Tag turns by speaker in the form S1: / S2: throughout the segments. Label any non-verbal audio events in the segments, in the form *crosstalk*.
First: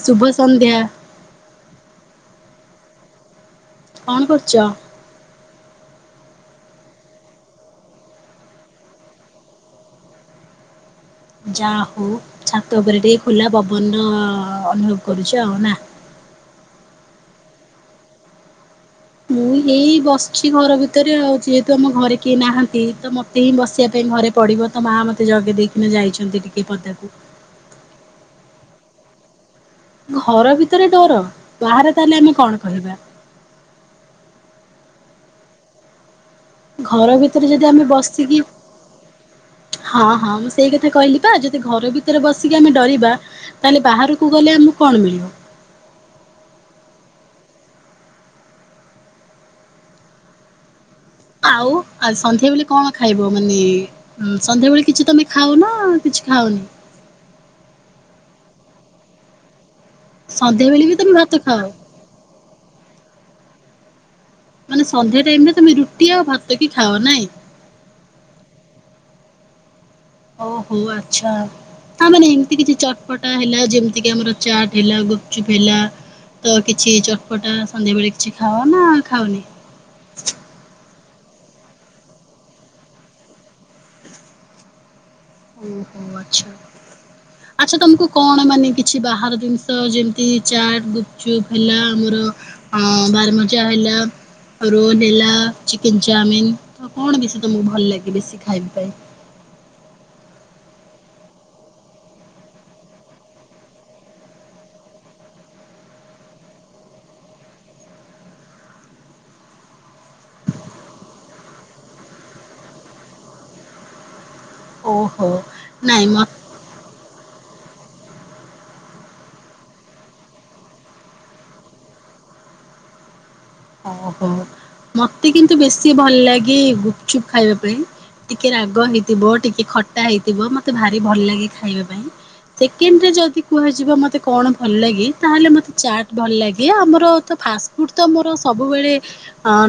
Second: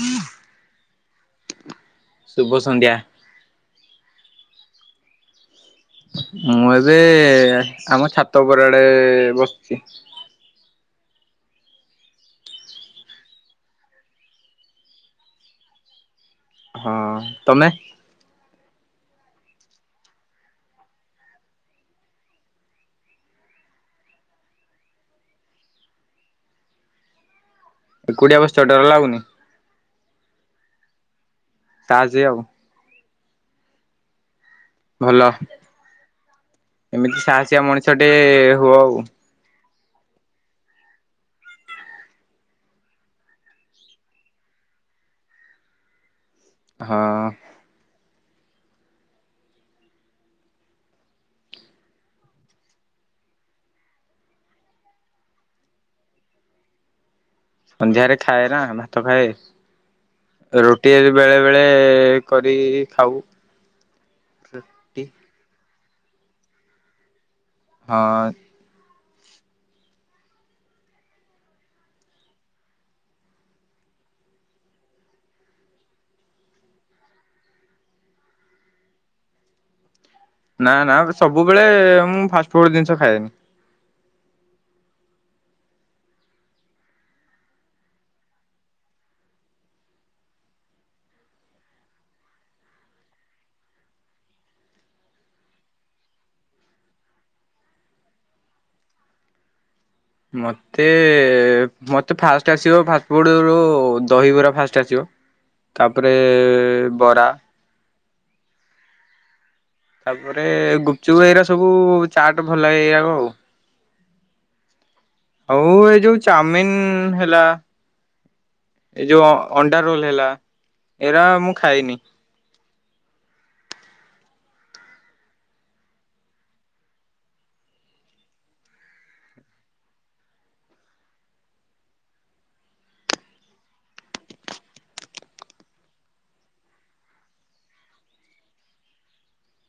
S1: ଶୁଭ ସନ୍ଧ୍ୟା।
S2: ଶୁଭ ସନ୍ଧ୍ୟା।
S1: କଣ କରୁଛ?
S2: ମୁଁ ଏବେ ଆମ ଛାତ ଉପରଆଡେ ବସିଛି।
S1: ଯାହା ହଉ ଛାତ ଉପରେ ଟିକେ ଖୋଲା ପବନ ଅନୁଭବ କରୁଛ ଆଉ ନା।
S2: ହଁ ତମେ?
S1: ମୁଁ ଏଇ ବସିଛି ଘର ଭିତରେ ଆଉ ଯେହେତୁ ଆମ ଘରେ କେହି ନାହାନ୍ତି ତ ମତେ ହିଁ ବସିବା ପାଇଁ ଘରେ ପଡିବ। ତ ମା ମତେ ଜଗେଇ ଦେଇକିନା ଯାଇଛନ୍ତି ଟିକେ ପଦାକୁ।
S2: ଏ କୁଟିଆ ବସିଚ ଡର ଲାଗୁନି।
S1: ଘର ଭିତରେ ଡର ବାହାରେ
S2: ସାହସୀ
S1: ତାହେଲେ
S2: ଆଉ
S1: ଆମେ କଣ କହିବା।
S2: ଭଲ
S1: ଘର
S2: ଏମିତି
S1: ଭିତରେ
S2: ସାହସିଆ
S1: ଯଦି ଆମେ
S2: ମଣିଷ ଟେ
S1: ବସିକି
S2: ହୁଅ ଆଉ
S1: ହଁ ହଁ ମୁଁ ସେଇ କଥା କହିଲି ବା ଯଦି ଘର ଭିତରେ ବସିକି ଆମେ ଡରିବା ତାହେଲେ ବାହାରକୁ ଗଲେ ଆମକୁ କଣ ମିଳିବ?
S2: ହଁ।
S1: ଆଉ ଆଉ ସନ୍ଧ୍ୟା ବଳେ କଣ ଖାଇବ ମାନେ? ହୁଁ ସନ୍ଧ୍ୟାବେଳେ କିଛି ତମେ ଖାଉ ନ କିଛି ଖାଉନି।
S2: ସନ୍ଧ୍ୟାରେ ଖାଏ ନା ଭାତ ଖାଏ
S1: ସନ୍ଧ୍ୟାବେଳେ
S2: ରୁଟି
S1: ବି ତମେ
S2: ଯଦି
S1: ଭାତ
S2: ବେଳେ
S1: ଖାଅ
S2: ବେଳେ କରି ଖାଉ।
S1: ମାନେ
S2: ରୁଟି
S1: ସନ୍ଧ୍ୟା ଟାଇମ ରେ ତମେ ରୁଟି ଆଉ ଭାତ କି ଖାଅ ନାଇଁ।
S2: ହଁ।
S1: ଓ ହୋ ଆଛା। ହଁ ମାନେ ଏମିତି କିଛି ଚଟପଟା ହେଲା ଯେମିତି କି ଆମର ଚାଟ୍ ହେଲା ଗୁପଚୁପ ହେଲା। ତ କିଛି ଚଟପଟା ସନ୍ଧ୍ୟାବେଳେ କିଛି ଖାଅ ନା ଖାଉନି।
S2: ନା ନା ସବୁବେଳେ ମୁଁ ଫାଷ୍ଟଫୁଡ଼ ଜିନିଷ ଖାଏନି।
S1: ଓହୋ ଆଚ୍ଛା।
S2: *inaudible*
S1: ଆଚ୍ଛା ତମକୁ କଣ ମାନେ କିଛି ବାହାର ଜିନିଷ ଯେମିତି ଚାଟ୍ ଗୁପ୍ ଚୁପ୍ ହେଲା ଆମର ହଁ ବାରମଜା ହେଲା। ଆଉ ରୋଲ୍ ହେଲା ଚିକେନ୍ ଚାଉମିିନ୍ ତ କଣ ବେଶୀ ତମକୁ ଭଲ ଲାଗେ ବେଶୀ ଖାଇବା ପାଇଁ?
S2: ମତ୍ ତେ ମୋତେ ଫାଷ୍ଟ ଆସିବ ଫାଷ୍ଟଫୁଡ଼ରୁ ଦହିବରା ଫାଷ୍ଟ ଆସିବ। ତାପରେ ବରା ତାପରେ ଗୁପ୍ ଚୁପ୍ ଏଇରା ସବୁ ଚାଟ୍ ଭଲ ଲାଗେ ଏଇଆ ଆଉ।
S1: ଓହୋ।
S2: ହଉ ଏ
S1: ନାଇଁ
S2: ଯୋଉ
S1: ମତେ
S2: ଚାଉମିିନ୍ ହେଲା ଏଇ ଯୋଉ ଅଣ୍ଡା ରୋଲ ହେଲା ଏରା ମୁଁ ଖାଇନି।
S1: ଓହୋ ମତେ କିନ୍ତୁ ବେଶୀ ଭଲ ଲାଗେ ଗୁପ୍ ଚୁପ୍ ଖାଇବା ପାଇଁ। ଟିକେ ରାଗ ହେଇଥିବ ଟିକେ ଖଟା ହେଇଥିବ ମତେ ଭାରି ଭଲ ଲାଗେ ଖାଇବା ପାଇଁ। ସେକେଣ୍ଡରେ ଯଦି କୁହାଯିବ ମୋତେ କଣ ଭଲ ଲାଗେ ତାହେଲେ ମୋତେ ଚାଟ୍ ଭଲ ଲାଗେ ଆମର ତ ଫାଷ୍ ଉଟ ତ ମୋରଶ୍ ସବୁବେଳେ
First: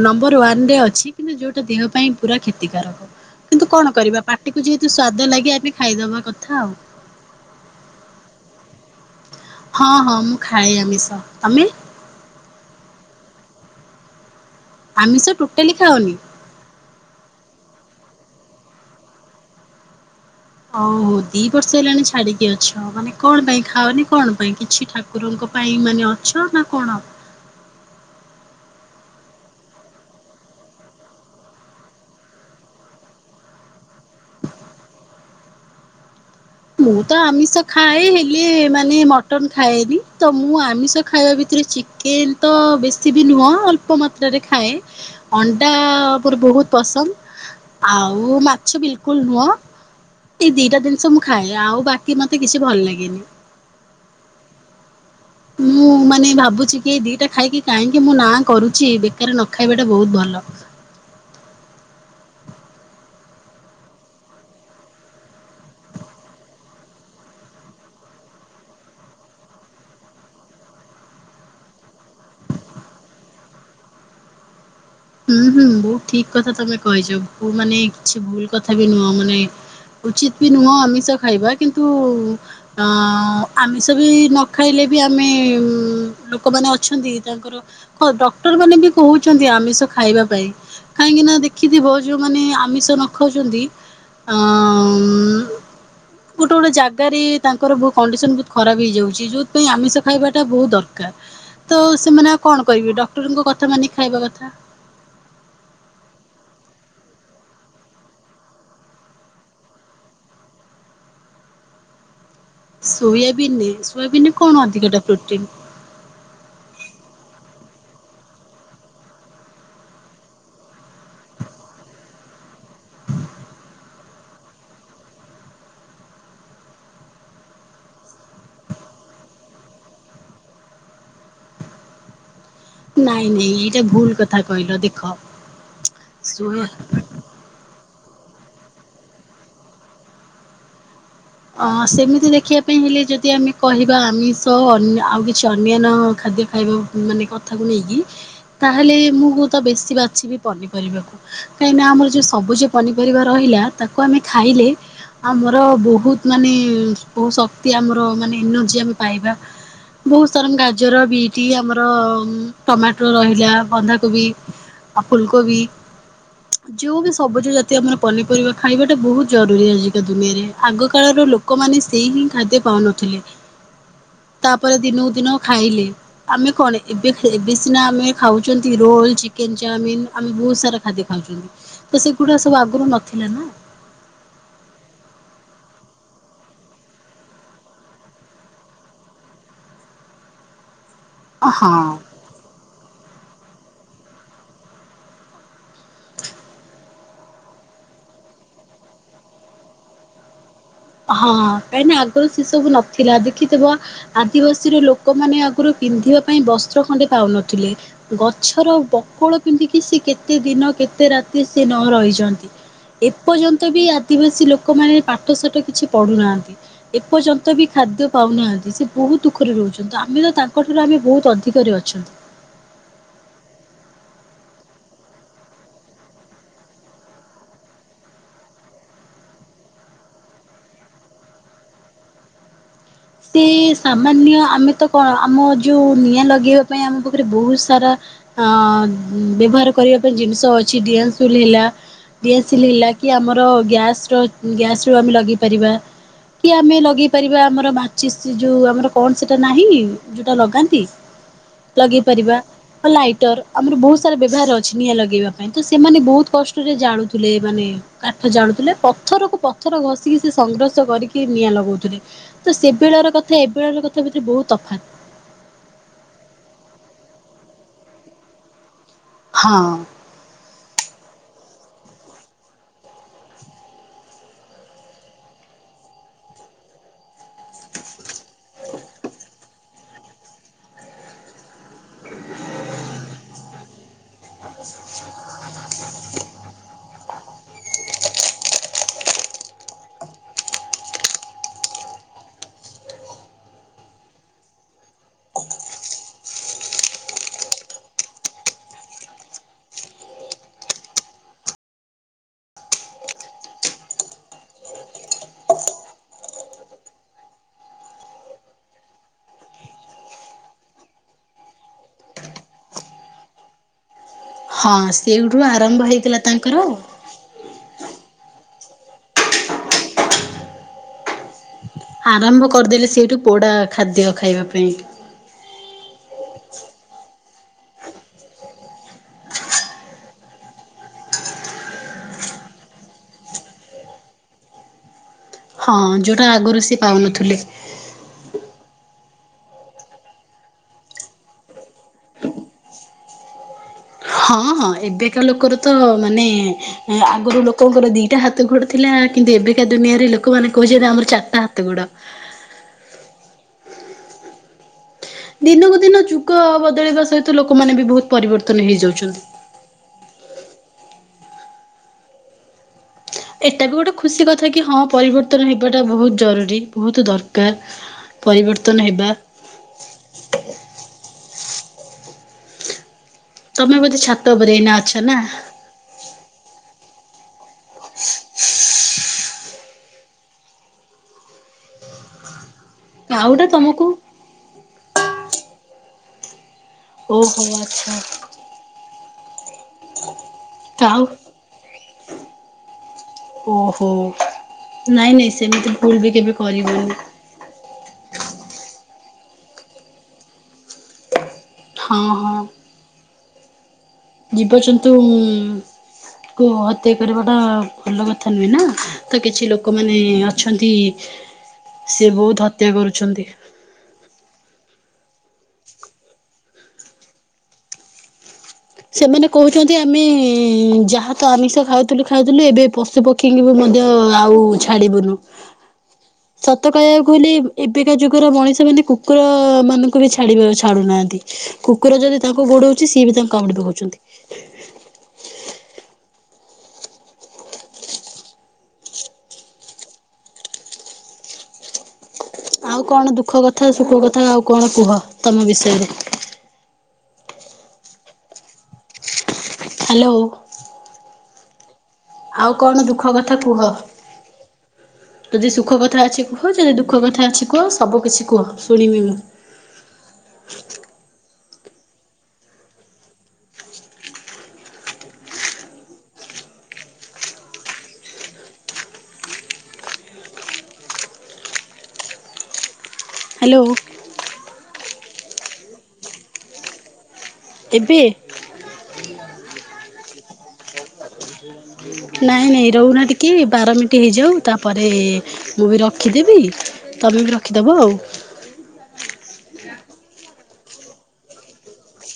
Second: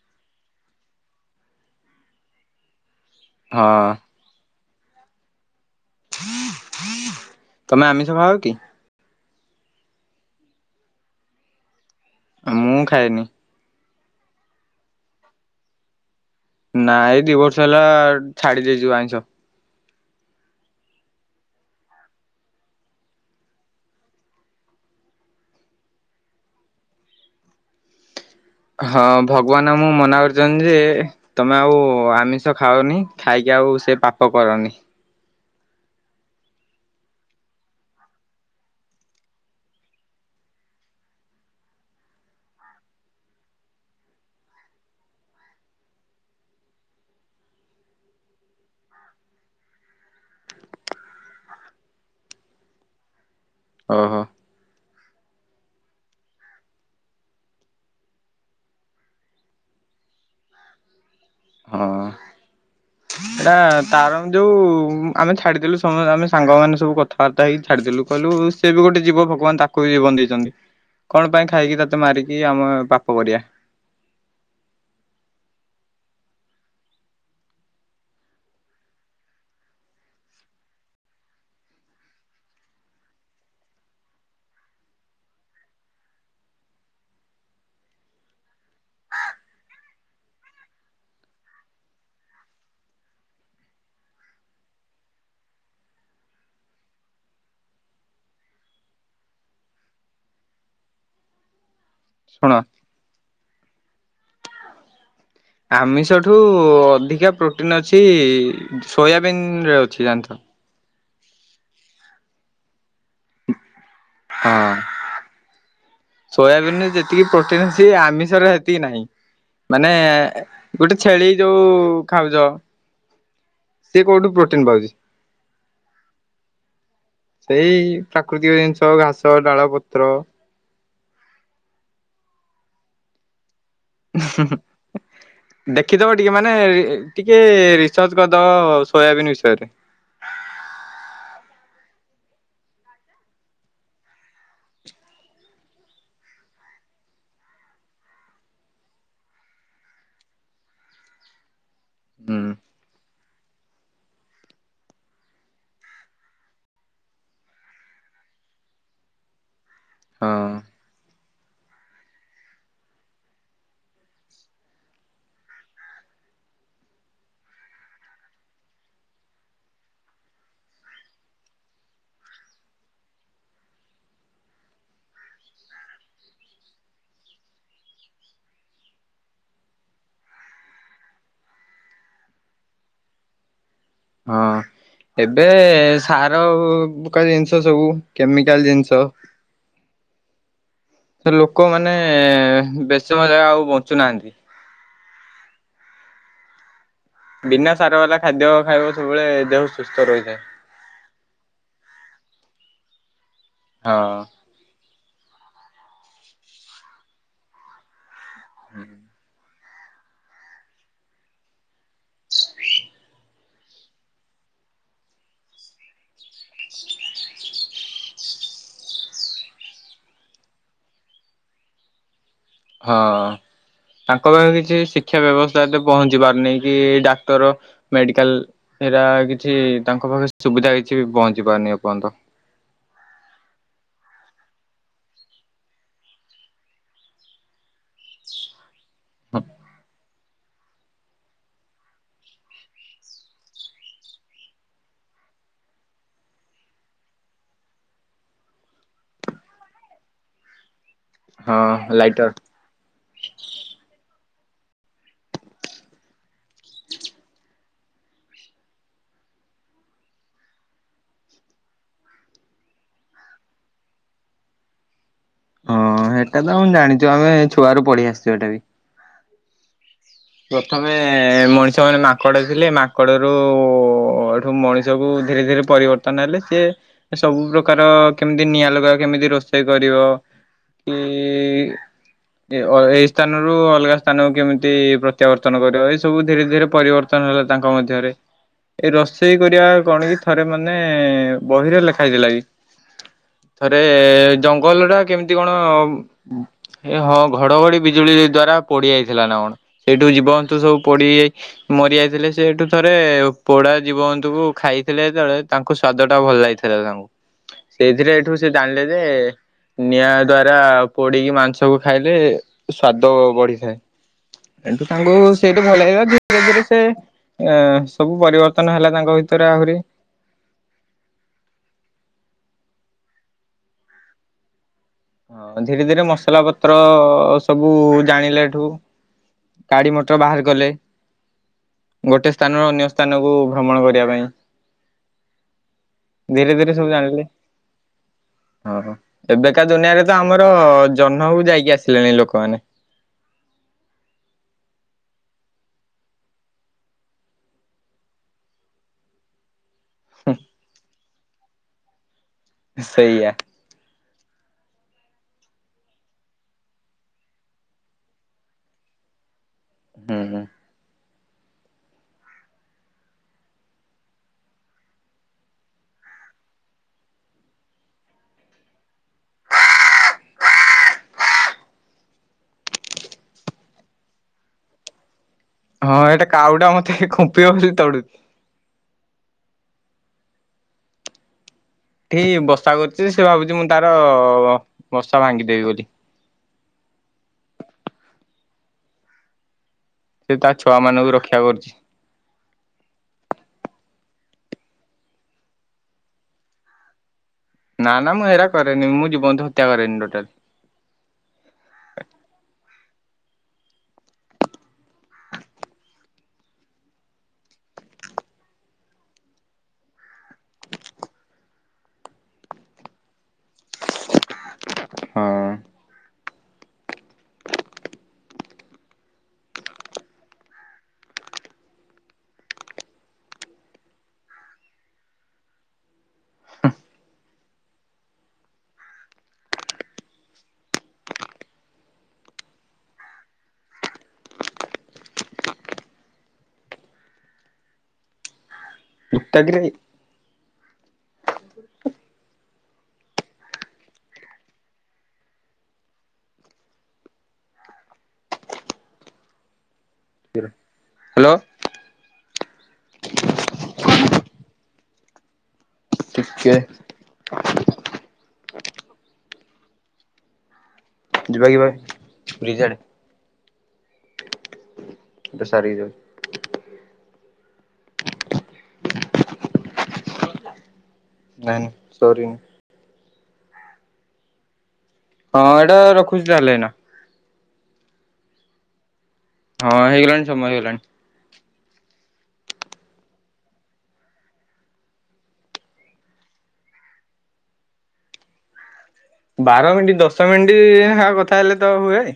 S1: ନମ୍ବର ୱାନ୍ ରେ ଅଛି କିନ୍ତୁ ଯୋଉଟା ଦେହ ପାଇଁ ପୁରା କ୍ଷତିକାରକ।
S2: ହଁ
S1: କିନ୍ତୁ କଣ କରିବା ପାଟିକୁ ଯେହେତୁ ସ୍ଵାଦ ଲାଗେ ଆମେ ଖାଇଦବା କଥା ଆଉ।
S2: ତମେ ଆମିଷ ଖାଅ କି?
S1: ହଁ ହଁ ମୁଁ ଖାଏ ଆମିଷ ତମେ?
S2: ମୁଁ ଖାଏନି।
S1: ଆମିଷ ଟୋଟାଲି ଖାଅନି?
S2: ନା ଏଇ ଦି ବର୍ଷ ହେଲା ଛାଡ଼ି ଦେଇଛୁ ଆଇଁଷ।
S1: ଓ ହୋ ଦି ବର୍ଷ ହେଲାଣି ଛାଡ଼ିକି ଅଛ ମାନେ କଣ ପାଇଁ ଖାଅନି କଣ ପାଇଁ କିଛି ଠା କୁରଙ୍କ ପାଇଁ ମାନେ ଅଛ ନା କଣ?
S2: ହଁ ଭଗବାନ ମୁଁ ମନା କରୁଚନ୍ତି ଯେ ତମେ ଆଉ ଆମିଷ ଖାଅନି ଖାଇକି ଆଉ ସେ ପାପ କରନି।
S1: ମୁଁ ତ ଆମିଷ ଖାଏ ହେଲେ ମାନେ ମଟନ୍ ଖାଏନି ତ ମୁଁ ଆମିଷ ଖାଇବା ଭିତରେ ଚି କେନ୍ ତ ବେଶୀ ବି ନୁହଁ ଅଳ୍ପ ମାତ୍ରାରେ ଖାଏ। ଅଣ୍ଡା ପୋର ବହୁତ ପସନ୍ଦ ଆଉ ମାଛ ବିଲ୍ କୁଲ୍ ନୁହଁ। ଏଇ ଦିଟା ଜିନିଷ ମୁଁ ଖାଏ ଆଉ ବାକି ମତେ କିଛି ଭଲ ଲାଗେନି।
S2: ଓହୋ।
S1: ମୁଁ ମାନେ ଭାବୁଛି କି ଏ ଦିଟା ଖାଇକି କାହିଁକି ମୁଁ ନାଁ କରୁଛି ବେକାର ନ ଖାଇବା ଟା ବହୁତ ଭଲ।
S2: ହଁ। ଏଇଟା ତାର ଯୋଉ ଆମେ ଛାଡ଼ିଦେଲୁ ସମ ଆମେ ସାଙ୍ଗମାନେ ସବୁ କଥାବାର୍ତ୍ତା ହେଇକି ଛାଡ଼ିଦେଲୁ କହିଲୁ ସେ ବି ଗୋଟେ ଜୀବ ଭଗବାନ ତାକୁ ବି ଜୀବନ ଦେଇଛନ୍ତି କଣ ପାଇଁ ଖାଇକି ତତେ ମାରିକି ଆମେ ପାପ କରିଆ।
S1: ହୁଁ ହୁଁ ବହୁତ ଠିକ୍ କଥା ତମେ କହିଛ ବୋ ମାନେ କିଛି ଭୁଲ କଥା ବି ନୁହଁ ମାନେ ଉଚିତ ବି ନୁହଁ ଆମିଷ ଖାଇବା କିନ୍ତୁ ଆମିଷ ବି ନ ଖାଇଲେ ବି ଆମେ ଲୋକମାନେ ଅଛନ୍ତି ତାଙ୍କର ଖ ଡକ୍ଟର ମାନେ ବି କହୁଛନ୍ତି ଆମିଶ ଖାଇବା ପାଇଁ କାହିଁକି ନା ଦେଖିଥିବ ଯୋଉମାନେ ଆମିଷ ନ ଖାଉଛନ୍ତି *unintelligible* ଗୋଟେ ଗୋଟେ ଜାଗାରେ ତାଙ୍କର ବୋ କଣ୍ଡିସନ ବହୁତ ଖରାପ ହେଇଯାଉଛି ଯଉଥିପାଇଁ ଆମିଷ ଖାଇବାଟା ବହୁତ ଦରକାର। ତ ସେମାନେ ଆଉ
S2: ଶୁଣ
S1: କଣ କରିବେ ଡକ୍ଟରଙ୍କ କଥା ମାନିକି ଖାଇବା କଥା।
S2: ଆମିଷଠୁ ଅଧିକା ପ୍ରୋଟିନ୍ ଅଛି ସୋୟାବିିନରେ ଅଛି ଜାଣିଥ
S1: ସୋୟାବିିନ ସୋୟାବିନ ରେ କଣ ଅଧିକାଟା ପ୍ରୋଟିନ୍?
S2: ସୋୟାବିିନ ରେ ଯେତିକି ପ୍ରୋଟିନ୍ ଅଛି ଆମିଷରେ ହେତିକି ନାହିଁ। ମାନେ ଗୋଟେ ଛେଳି ଯୋଉ ଖାଉଜ। ସିଏ କଉଠୁ ପ୍ରୋଟିନ୍ ପାଉଜି? ସେଇ ପ୍ରାକୃତିକ ଜିନିଷ ଘାସ, ଡାଳ, ପତ୍ର।
S1: ନାଇଁ ନାଇଁ ଏଇଟା ଭୁଲ କଥା କହିଲ ଦେଖ
S2: ଦେଖିଦବ ଟିକେ
S1: ଶୁ
S2: ମାନେ ଟିକେ ରିସର୍ଚ କରିଦବ ସୋୟାବିନ୍ ବିଷୟରେ।
S1: ଅ ସେମିତି ଦେଖିବା ପାଇଁ ହେଲେ ଯଦି ଆମେ କହିବା ଆମିଷ ଅନ ଆଉ କିଛି ଅନ୍ୟାନ୍ୟ ଖାଦ୍ୟ ଖାଇବା। ମାନେ କଥାକୁ ନେଇକି ତାହେଲେ ମୁଁ ହୁଅ ତ ବେଶୀ ବାଛିବି ପନିପରିବାକୁ। କାହିଁକିନା ଆମର ଯୋଉ
S2: ହୁଁ
S1: ସବୁଜ ପନିପରିବା ରହିଲା ତାକୁ ଆମେ ଖାଇଲେ ଆମର ବହୁତ ମାନେ ବହୁ ଶକ୍ତି ଆମର ମାନେ ଏନର୍ଜି ଆମେ ପାଇବା ବହୁତ
S2: ହଁ।
S1: ସାରାଙ୍କ ଆ ଗାଜର ବିଟି ଆମର ଉଁ ଟମାଟୋ ରହିଲା ବନ୍ଧାକୋବି। ଆଉ ଫୁଲକୋବି। ଯୋଉ ବି ସବୁଜ ଜତିୟ ଆମର ପନିପରିବା ଖାଇବାଟା ବହୁତ ଜରୁରୀ ଆଜିକା ଦୁନିଆରେ ଆଗ କାଳର ଲୋକମାନେ ସେଇ ହିଁ ଖାଦ୍ୟ ପାଉନଥିଲେ। ତାପରେ ଦିନକୁ ଦିନ ଖାଇଲେ। ଆମେ କଣ ଏବେ ଏବେ ସିନା ଆମେ ଖାଉଚନ୍ତି ରୋଲ ଚିକେ ଚାଉମିନ ଆମେ ବହୁତ ସାରା। ଖାଦ୍ୟ ଖାଉଛନ୍ତି ତ ସେଗୁଡା ସବୁ ଆଗରୁ ନଥିଲା ନା।
S2: ହଁ। ଏବେ ସାର ପ୍ରକାର ଜିନିଷ ସବୁ କେମିକାଲ ଜିନିଷ। ସେ
S1: ହଁ
S2: ଲୋକମାନେ ବେଶୀ ସମୟ ଜାଏଁ ଆଉ ବଞ୍ଚୁନାହାନ୍ତି। ବିନା ସାର ବାଲା ଖାଦ୍ୟ ଖାଇବ ସବୁବେଳେ ଦେହ ସୁସ୍ଥ ରହିଥାଏ।
S1: ହଁ କାହିଁନା ଆଗୁରୁ ସେ ସବୁ ନଥିଲା ଦେଖିଥିବ
S2: ହଁ
S1: ଆଦିବାସୀର ଲୋ ଲୋକମାନେ ଆଗୁରୁ ପିନ୍ଧିବା ପାଇଁ ବସ୍ତ୍ର ଖଣ୍ଡେ ପାଉନଥିଲେ ଗଛର ବକଳ ପିନ୍ଧିକି କେତେ ସେ ଦିନ କେତେ ରାତି ସେ ନ ରହିଛନ୍ତି। ଏପର୍ଯ୍ୟନ୍ତ ବି ଆଦିବାସୀ ଲୋକମାନେ ପାଠ ସାଠ କିଛି ପଢୁନାହାନ୍ତି। ଏପର୍ଯ୍ୟନ୍ତ ବି ଖାଦ୍ୟ ପାଉନାହାନ୍ତି ସେ ବହୁତ ଦୁଃଖରେ ରହୁଛନ୍ତି ଆମେ ତ ତାଙ୍କଠାରୁ ଆମେ ବହୁତ ଅଧିକରେ ଅଛନ୍ତି।
S2: ହଁ ତାଙ୍କ ପାଖରେ କିଛି ଶିକ୍ଷା ବ୍ୟବସ୍ଥା ଏତେ ପହଞ୍ଚି ପାରୁନି କି ଡାକ୍ତର। ମେଡିକାଲ ଏରା କିଛି ତାଙ୍କ ପାଖରେ ସୁବିଧା କିଛି ବି ପହଞ୍ଚି ପାରୁନି ଏପର୍ଯ୍ୟନ୍ତ।
S1: ସି ସାମାନ୍ୟ ଆମେ ତ କଣ ଆମ ଯୋଉ ନିଆଁ ଲଗେଇବା ପାଇଁ ଆମ ପାଖରେ ବହୁତ ସାରା। ହଁ ବ୍ୟବହାର କରିବା ପାଇଁ ଜିନିଷ ଅଛି ଡିଆସୁଲ ହେଲା। ଡିଆସିଲ ହେଲା କି ଆମର ଗ୍ୟାସ୍ ର ଗ୍ୟାସ୍ ରୁ ଆମେ ଲଗେଇପାରିବା। କି ଆମେ ଲଗେଇ ପାରିବା ଆମର ବା ଯୋଉ ଆମର କଣ ସେଟା ନାହିଁ ଯୋଉଟା ଲଗାନ୍ତି
S2: ହଁ
S1: ଲଗେଇ
S2: ଲାଇଟର
S1: ପାରିବା। ହ ଲାଇଟର ଆମର ବହୁତ ସାରା ବ୍ୟବହାର ଅଛି ନିଆଁ ଲଗେଇବା ପାଇଁ ତ ସେମାନେ ବହୁତ କଷ୍ଟରେ ଜାଳୁଥିଲେ ମାନେ। କାଠ ଜାଳୁଥିଲେ ପଥରକୁ ପଥର ଘଷିକି ସେ ସଂଘର୍ଷ କରିକି ନିଆଁ ଲଗଉଥିଲେ ତ ସେ ସେ ବେଳର କଥା ଏବେଳର କଥା ଭିତରେ ବହୁତ ତଫାତ୍।
S2: ହଁ ହେଟା ତ ଆମେ ଜାଣିଛୁ ଆମେ ଛୁଆରୁ ପଢି ଆସିଛୁ ଏଟା ବି।
S1: ହଁ।
S2: ପ୍ରଥମେ ମଣିଷ ମାନେ ମାଙ୍କଡ ଥିଲେ ମାଙ୍କଡ ର ଏଠୁ ମଣିଷ କ ଧୀରେ ଧୀରେ ପରିବର୍ତ୍ତନ ହେଲେ ସେ ସବୁ ପ୍ରକାର କେମିତି ନିଆଁ ଲଗା କେମିତି ରୋଷେଇ। କରିବ କି ଏଇ ସ୍ଥାନରୁ ଅଲଗା ସ୍ଥାନକୁ କେମିତି ପ୍ରତ୍ୟାବର୍ତ୍ତନ କରିବ ଏ ସବୁ ଧୀରେ ଧୀରେ ପରିବର୍ତ୍ତନ ହେଲା ତାଙ୍କ ମଧ୍ୟରେ। ଏଇ ରୋଷେଇ କରିବା କଣ କି ଥରେ ମାନେ ବହିରେ ଲେଖା ହେଇଥିଲା କି ଥରେ ଜଙ୍ଗଲ ଟା କେମିତି କଣ? ଏ ହଁ ଘଡଘଡି ବିଜୁଳି ଦ୍ଵାରା ପୋଡି ଯାଇଥିଲା ନା କଣ ସେଇଠୁ ଜୀବନ୍ତୁ ସବୁ ପୋଡିଯାଇ ମରିଯାଇଥିଲେ ସେଠୁ ଥରେ ପୋଡା ଜୀବଜନ୍ତୁ କ ଖାଇଥିଲେ ଯେତେବେଳେ ତାଙ୍କ ସ୍ଵାଦ ଟା ଭଲ ଲାଗିଥିଲା ତାଙ୍କୁ ସେଇଥିରେ ଏଇଠୁ ସେ ଜାଣିଲେ ଯେ ନିଆଁ ଦ୍ଵାରା ପୋଡିକି ମାଂସକୁ ଖାଇଲେ ସ୍ଵାଦ ବଢିଥାଏ
S1: ହଁ
S2: ଏନ୍ତୁ ତାଙ୍କୁ ସେଇଠୁ
S1: ଆରମ୍ଭ
S2: ଭଲ ହେଇିବ
S1: ହେଇଥିଲା
S2: ଧୀରେ
S1: ତାଙ୍କର
S2: ଧୀରେ ସେ ଏ ସବୁ ପରିବର୍ତ୍ତନ ହେଲା ତାଙ୍କ ଭିତରେ ଆହୁରି।
S1: ଆରମ୍ଭ କରିଦେଲେ ସେଇଠୁ ପୋଡ଼ା ଖାଦ୍ୟ ଖାଇବା ପାଇଁ।
S2: ହଁ ଧୀରେ ଧୀରେ ମସଲା ପତ୍ର ସବୁ ଜାଣିଲେଠୁ ଗାଡ଼ି ମଟର ବାହାର କଲେ। ଗୋଟେ ସ୍ଥାନରୁ ଅନ୍ୟ ସ୍ଥାନକୁ ଭ୍ରମଣ କରିବା ପାଇଁ।
S1: ହଁ ଯୋଉଟା
S2: ଧୀରେ
S1: ଆଗରୁ ସିଏ ପାଉନଥିଲେ।
S2: ଓହୋ ଏବେକା ଦୁନିଆରେ ତ ଆମର ଜହ୍ନକୁ ଯାଇକି ଆସିଲେଣି ଲୋକମାନେ
S1: ହଁ ହଁ ଏବେକା ଲୋକର ତ ମାନେ ଆଗରୁ ଲୋକଙ୍କର ଦିଟା ହାତ ଗୋଡ଼। ଥିଲା କିନ୍ତୁ ଏବେକା ଦୁନିଆରେ ଲୋକମାନେ କହୁଛନ୍ତି ଆମର ଚାରଟା ହାତ ଗୋଡ।
S2: ସେଇଆ।
S1: ଦିନକୁ ଦିନ ଯୁଗ ବଦଳିବା ସହିତ ଲୋକମାନେ ବି ବହୁତ ପରିବର୍ତ୍ତନ ହେଇଯାଉଛନ୍ତି।
S2: ହୁଁ ହୁଁ।
S1: ଏଟା ବି ଗୋଟେ ଖୁସି କଥା କି ହଁ ପରିବର୍ତ୍ତନ ହେବାଟା ବହୁତ ଜରୁରୀ ବହୁତ ଦରକାର। ପରିବର୍ତ୍ତନ ହେବା ତମେ ବୋଧେ ଛାତ ଉପରେ ଏଇନା ଅଛ ନା?
S2: ହଁ ଏଇଟା କାଉଡା ମତେ ଖୁମ୍ପିବ ବୋଲି ତଡୁଛି। ଏଠିକ ବସା କରୁଛି ସେ
S1: ଆଉ ଗୋଟେ
S2: ଭାବୁଛି ମୁଁ
S1: ତମକୁ
S2: ତାର ବସା ଭାଙ୍ଗିଦେବି ବୋଲି।
S1: ଓହୋ ଆଛା।
S2: ସେ ତା ଛୁଆ
S1: ଆଉ
S2: ମାନଙ୍କୁ ରକ୍ଷା କରୁଛି।
S1: ଓହୋ ନାଇଁ ନାଇଁ ସେମିତି ଭୁଲ ବି କେବେ କରିବୁନି?
S2: ନା ନା ମୁଁ ହେରା କରେନି ମୁଁ ଜୀବଜନ୍ତୁ ହତ୍ୟା କରେନି ଟୋଟାଲ।
S1: ହଁ ହଁ। ଯିବ ଜନ୍ତୁ। କୁ ହତ୍ୟା କରିବାଟା ଭଲ କଥା ନୁହେଁ ନା ତ କିଛି ଲୋକମାନେ ଅ ଅଛନ୍ତି ସେ ବହୁତ ହତ୍ୟା କରୁଛନ୍ତି।
S2: ହଁ।
S1: *inaudible* ସେମାନେ କହୁଛନ୍ତି ଆମେ ଯାହା ତ ଆମିଷ ଖାଉଥିଲୁ ଖାଉଥିଲୁ ଏବେ ପଶୁପ ଆଖିକି ବି ମଧ୍ୟ ଆଉ ଛାଡ଼ିବୁନୁ।
S2: *inaudible*
S1: ସତ କହବାକୁ ହେଲେ ଏବେକା ଯୁଗର ମଣିଷମାନେ କୁକୁରମାନଙ୍କୁ ବି ଛାଡ଼ ଛାଡ଼ୁନାହାନ୍ତି। କୁକୁର ଯଦି ତାଙ୍କୁ ଗୋଡଉଛି ସିଏ ବି ତାଙ୍କୁ କାମୁଡ଼ିଦଉଛନ୍ତି।
S2: ମୁତଗରେ *unintelligible* ହ *unintelligible*
S1: ଆଉ କଣ ଦୁଃଖ କଥା ସୁଖ କଥା ଆଉ କଣ କୁହ ତମ ବିଷୟରେ? ହ୍ୟାଲୋ।
S2: ହ୍ୟାଲୋ।
S1: ଆଉ କଣ ଦୁଃଖ କଥା କୁହ ଯଦି ସୁଖ କଥା ଅଛି କୁହ
S2: ଟିକେ
S1: ଯଦି ଦୁ ଖ କଥା ଅଛି କୁହ ସବୁ କିଛି କୁହ ଶୁଣିବି ମୁ।
S2: ଯିବା ଯିବା ରିଜଟ *inaudible* ତ ସାରଯଉ *inaudible* ନାଇଁ ସରି।
S1: ହ୍ୟାଲୋ।
S2: ହଁ ଏଇଟା ରଖୁଛି ତାହେଲେ ଏନା।
S1: ଜିବି?
S2: ହଁ ହେଇ ଗଲାଣି ସମୟ ହେଇ ଗଲାଣି।
S1: ନାଇଁ ନାଇଁ ରହୁନା ଟିକେ ବାର ମିଟି ହେଇଯାଉ ତାପରେ ମୁଁ ବି ରଖିଦେବି ତମେ ବି ରଖିଦବ ଆଉ।
S2: ବାର ମିଟି ଦଶ ମିନିଟ୍ କଥା ହେଲେ ତ ହୁଏ।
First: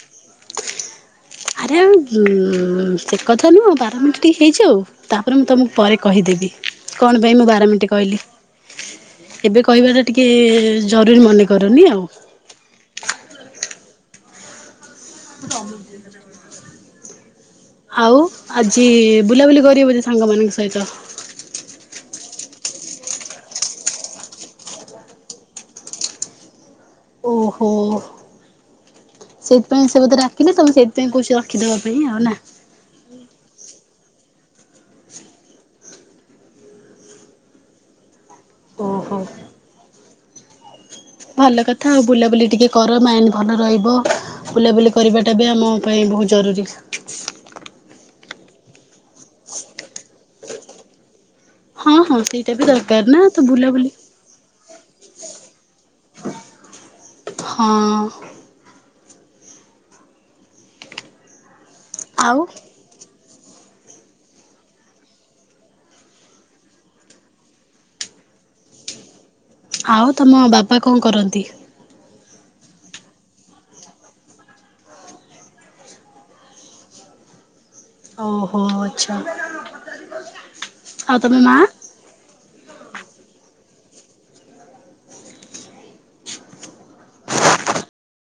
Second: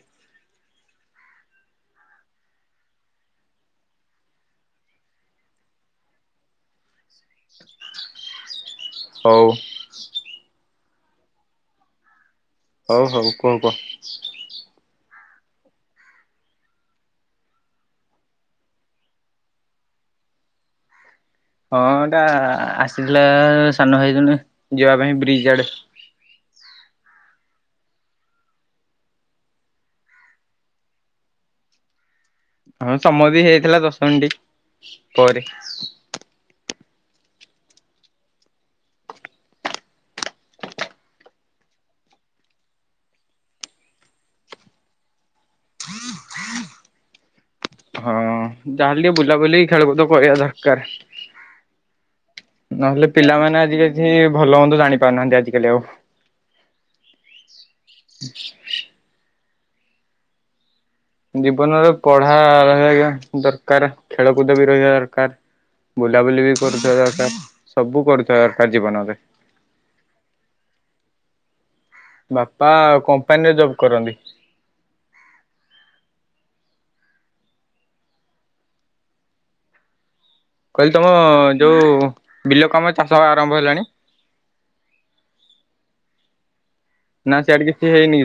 S1: ଆରେ ଆଉ ଉ ସେ କଥା ନୁହଁ ବାର ମିନିଟ୍ ହେଇଯାଉ ତାପରେ ମୁଁ ତମକୁ ପରେ କହିଦେବି। କଣ ପାଇଁ ମୁଁ ବାର ମିନିଟ୍ କହିଲି
S2: ହଉ
S1: ଏବେ କହିବାଟା ଟିକେ ଜରୁରୀ ମନେ କରୁନି ଆଉ।
S2: ହଉ ହଉ କୁହ କୁହ
S1: ପଟ *inaudible* ଆଉ ଆଜି ବୁଲାବୁଲି କରିବ ବୋଧେ ସାଙ୍ଗ ମାନଙ୍କ ସହିତ?
S2: ହଁ ଏଟା ଆସିଥିଲା ସାନ ଭାଇ ଜଣେ ଯିବା ପାଇଁ ବ୍ରିଜ୍ ଆଡେ।
S1: ଓହୋ। ସେଇଥିପାଇଁ ସେ ବୋଧେ ଡାକିଲେ ତମେ ସେଥିପାଇଁ କହୁଛି ରଖିଦବା ପାଇଁ ଆଉ ନା।
S2: ହଁ ସମୟ ବି ହେଇଯାଇଥିଲା ଦଶ ମିନିଟ୍ ପରେ।
S1: ଓହୋ। ଭଲ କଥା ଆଉ ବୁଲାବୁଲି ଟିକେ କର ମାଇଣ୍ଡ ଭଲ ରହିବ। ବୁଲାବୁଲି କରିବାଟା ବି ଆମ ପାଇଁ ବହୁତ୍ ଜରୁରୀ‌।
S2: ହଁ ଯାହା ହେଲେ ଟିକେ ବୁଲାବୁଲି ଖେଳକୁଦ କରିବା ଦରକାର।
S1: ହଁ ହଁ ସେଇଟା ବି ଦରକାର
S2: ନହେଲେ
S1: ନା ତ
S2: ପିଲାମାନେ
S1: ବୁଲାବୁଲି
S2: ଆଜିିକାଛି ଭଲ ମନ୍ଦ ଜାଣିପାରୁ ନାହାନ୍ତି ଆଜିକାଲି ଆଉ। *unintelligible*
S1: ହଁ।
S2: ଜୀବନରେ ପଢା
S1: ଆଉ
S2: ରହିବା ଘ ଦରକାର ଖେଳକୁଦ ବି ରହିବା ଦରକାର। ବୁଲାବୁଲି ବି କରୁଥିବା ଦରକାର ସବୁ କରୁଥିବା ଦରକାର ଜୀବନରେ।
S1: ଆଉ ତମ ବାପା କଣ କରନ୍ତି?
S2: ବାପା କମ୍ପାନୀରେ ଜବ୍ କରନ୍ତି।
S1: ଓହୋ ଆଛା।
S2: କହିଲି ତମ ଯୋଉ ବିଲ କାମ ଚାଷବା ଆରମ୍ଭ ହେଲାଣି ନା ସେଇଆଡେ କିଛି ହେଇନି କିଛି।